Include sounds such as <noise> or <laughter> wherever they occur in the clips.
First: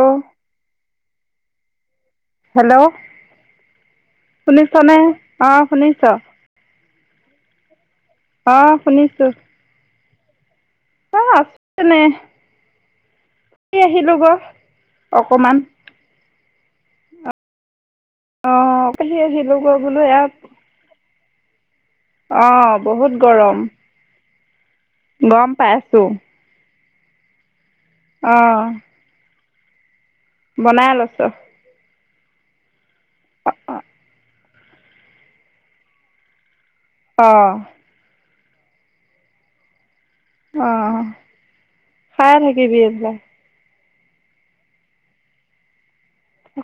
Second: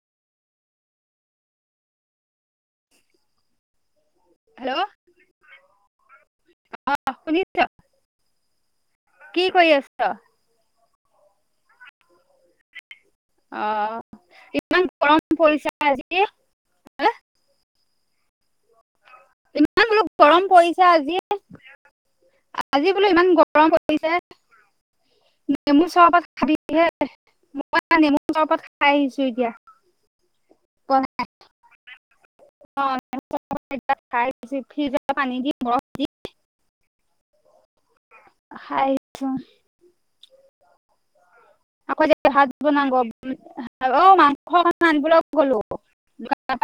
অ'। Hello? Hello শুনিছনে, অ', শুনিছ? শুনিছ অ', শুনিছোঁ। আঠা <inaudible> অ আছো এনেই। আহ ইমান গৰম অকমান। পৰিছে আজি হা আহ আহি লগৰ বোলো বলো গৰম ইয়াত পৰিছে আজি আহ আজি বোলো ইমান বহুত গৰম। পৰিছে গম নেমু পাইছো। চৰবাত খাবিহে মই নেমু অ চৰবাত খাই আহিছো এতিয়া। বনাই অ লৈছো <unintelligible> অ হয় ছ আহ আকৌ যে ভাত বন অ মাংস আনিব গ'লো।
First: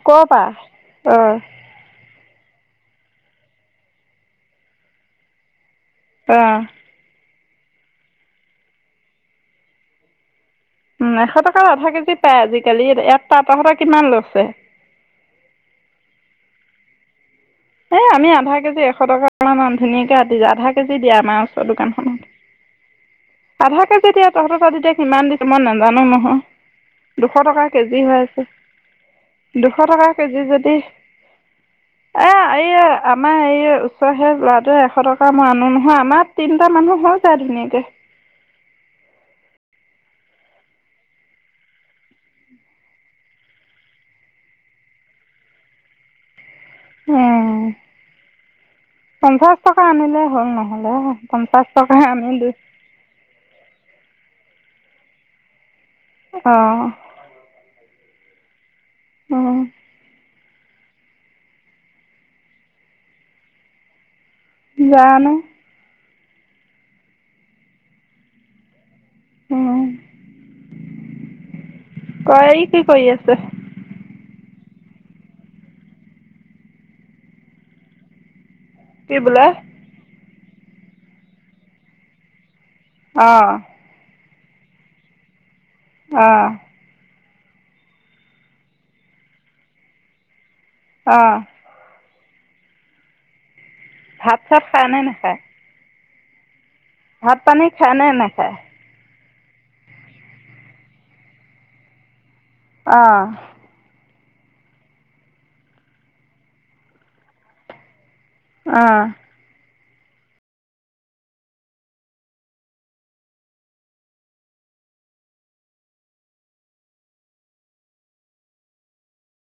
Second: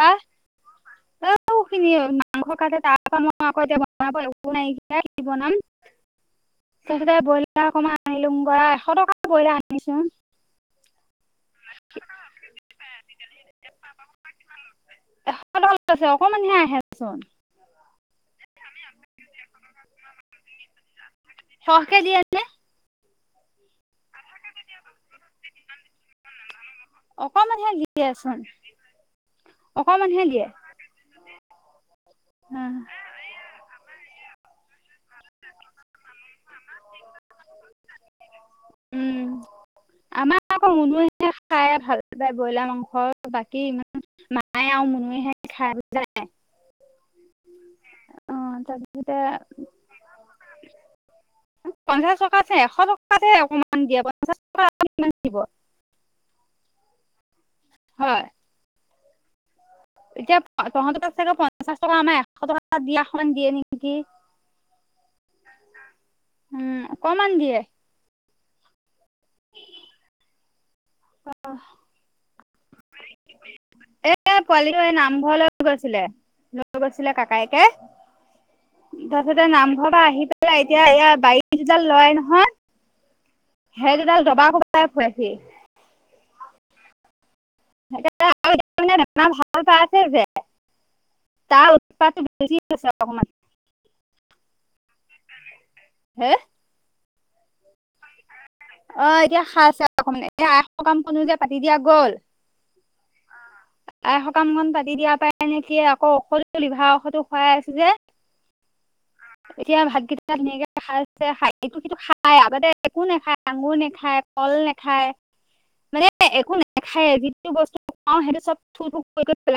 কৰ পৰা অ ত খিনি হ'ল মাংস কাটে তাৰপা মই আকৌ এতিয়া বনাব একো নাইকিয়া কি বনাম। অ তাৰপাছতে বইল অকমান আনিলোগ এশ টকা বইলা আনিছোন। উ এশ টকাৰ আধা কেজি পাই আজিকালি ইয়াত ত শ কিমান লৈছে। এশ টকা লৈছে অকমান হে আহেচোন এ আমি আধা কেজি এশ টকা মান আ ধুনীয়াকে আতি যায় আধা কেজি দিয়া আমাৰ ওচৰত সৰহকে দিয়ে নে দোকানখনত আধাৰ কাৰ্ড যেতিয়া তহতৰ সিমান দিয়ে মই নাজানো নহয়। দুশ টকা অকমানহে কেজি হৈ দিয়েচোন আছে, দুশ টকা অকমানহে কেজি দিয়ে যদি এ এই আমাৰ এই ওচৰ সেই ল'ৰাটোৱে এশ টকা মই আনো নহয়, আমাৰ তিননিটা মানুহ হৈ যায় ধুনীয়াকে। <inaudible> উম আমাৰ আকৌ মুনুয়ে খাই ভাল পায় ব্ৰইলাৰ মাংস বাকী ইমান মায়ে আৰু মুনুহে খায় উম তাৰপিছতে পঞ্চাশ টকা আনিলে হ'ল নহলে পঞ্চাছ টকা পঞ্চাশ টকাত আনিলোঁ এশ টকাতহে অকমান দিয়ে পঞ্চাশ টকা দিব। অহঁ হয় অ এতিয়া তহতৰ চাগে পঞ্চাশ টকা আমাৰ এশ টকা দিয়াখন দিয়ে নেকি জানো উম অকমান দিয়ে। অ অহ ত কি কৰি আছে? এ পোৱালি এই নামঘৰলৈ গৈছিলে লৈ গৈছিলে ককায়েকে কি বোলে তাৰপিছতে নামঘৰ পৰা আহি পেলাই এতিয়া এয়া বাৰী দুডাল লয় নহয়। অঁ হেই দুডাল জবা কবাই খুৱাইছি অহঁ ভাল আছে যে অঁ তাৰ উপ <unintelligible> <unintelligible> ভাত চাত খাই নে নেখায় হে ভাত পানী খায় নে নাখায়। অ এতিয়া খাইছে অকমান এতিয়া আই সকাম কনো যে পাতি দিয়া গ'ল। অহ আই সকাম খন পাতি দিয়া পাই নেকি আকৌ ঔষধ লিভাৰ ঔষধো খুৱাই আছো যে অহ এতিয়া ভাতকেইটা ধুনীয়াকে খাইছে খ সটো খাই আগাতে একো নেখায়। আঙুৰ নেখায় কল নেখায়। মানে একো নাখায়ে যিটো বস্তু খাও সেইটো চব থু থু কৈ কৈ পেলাই।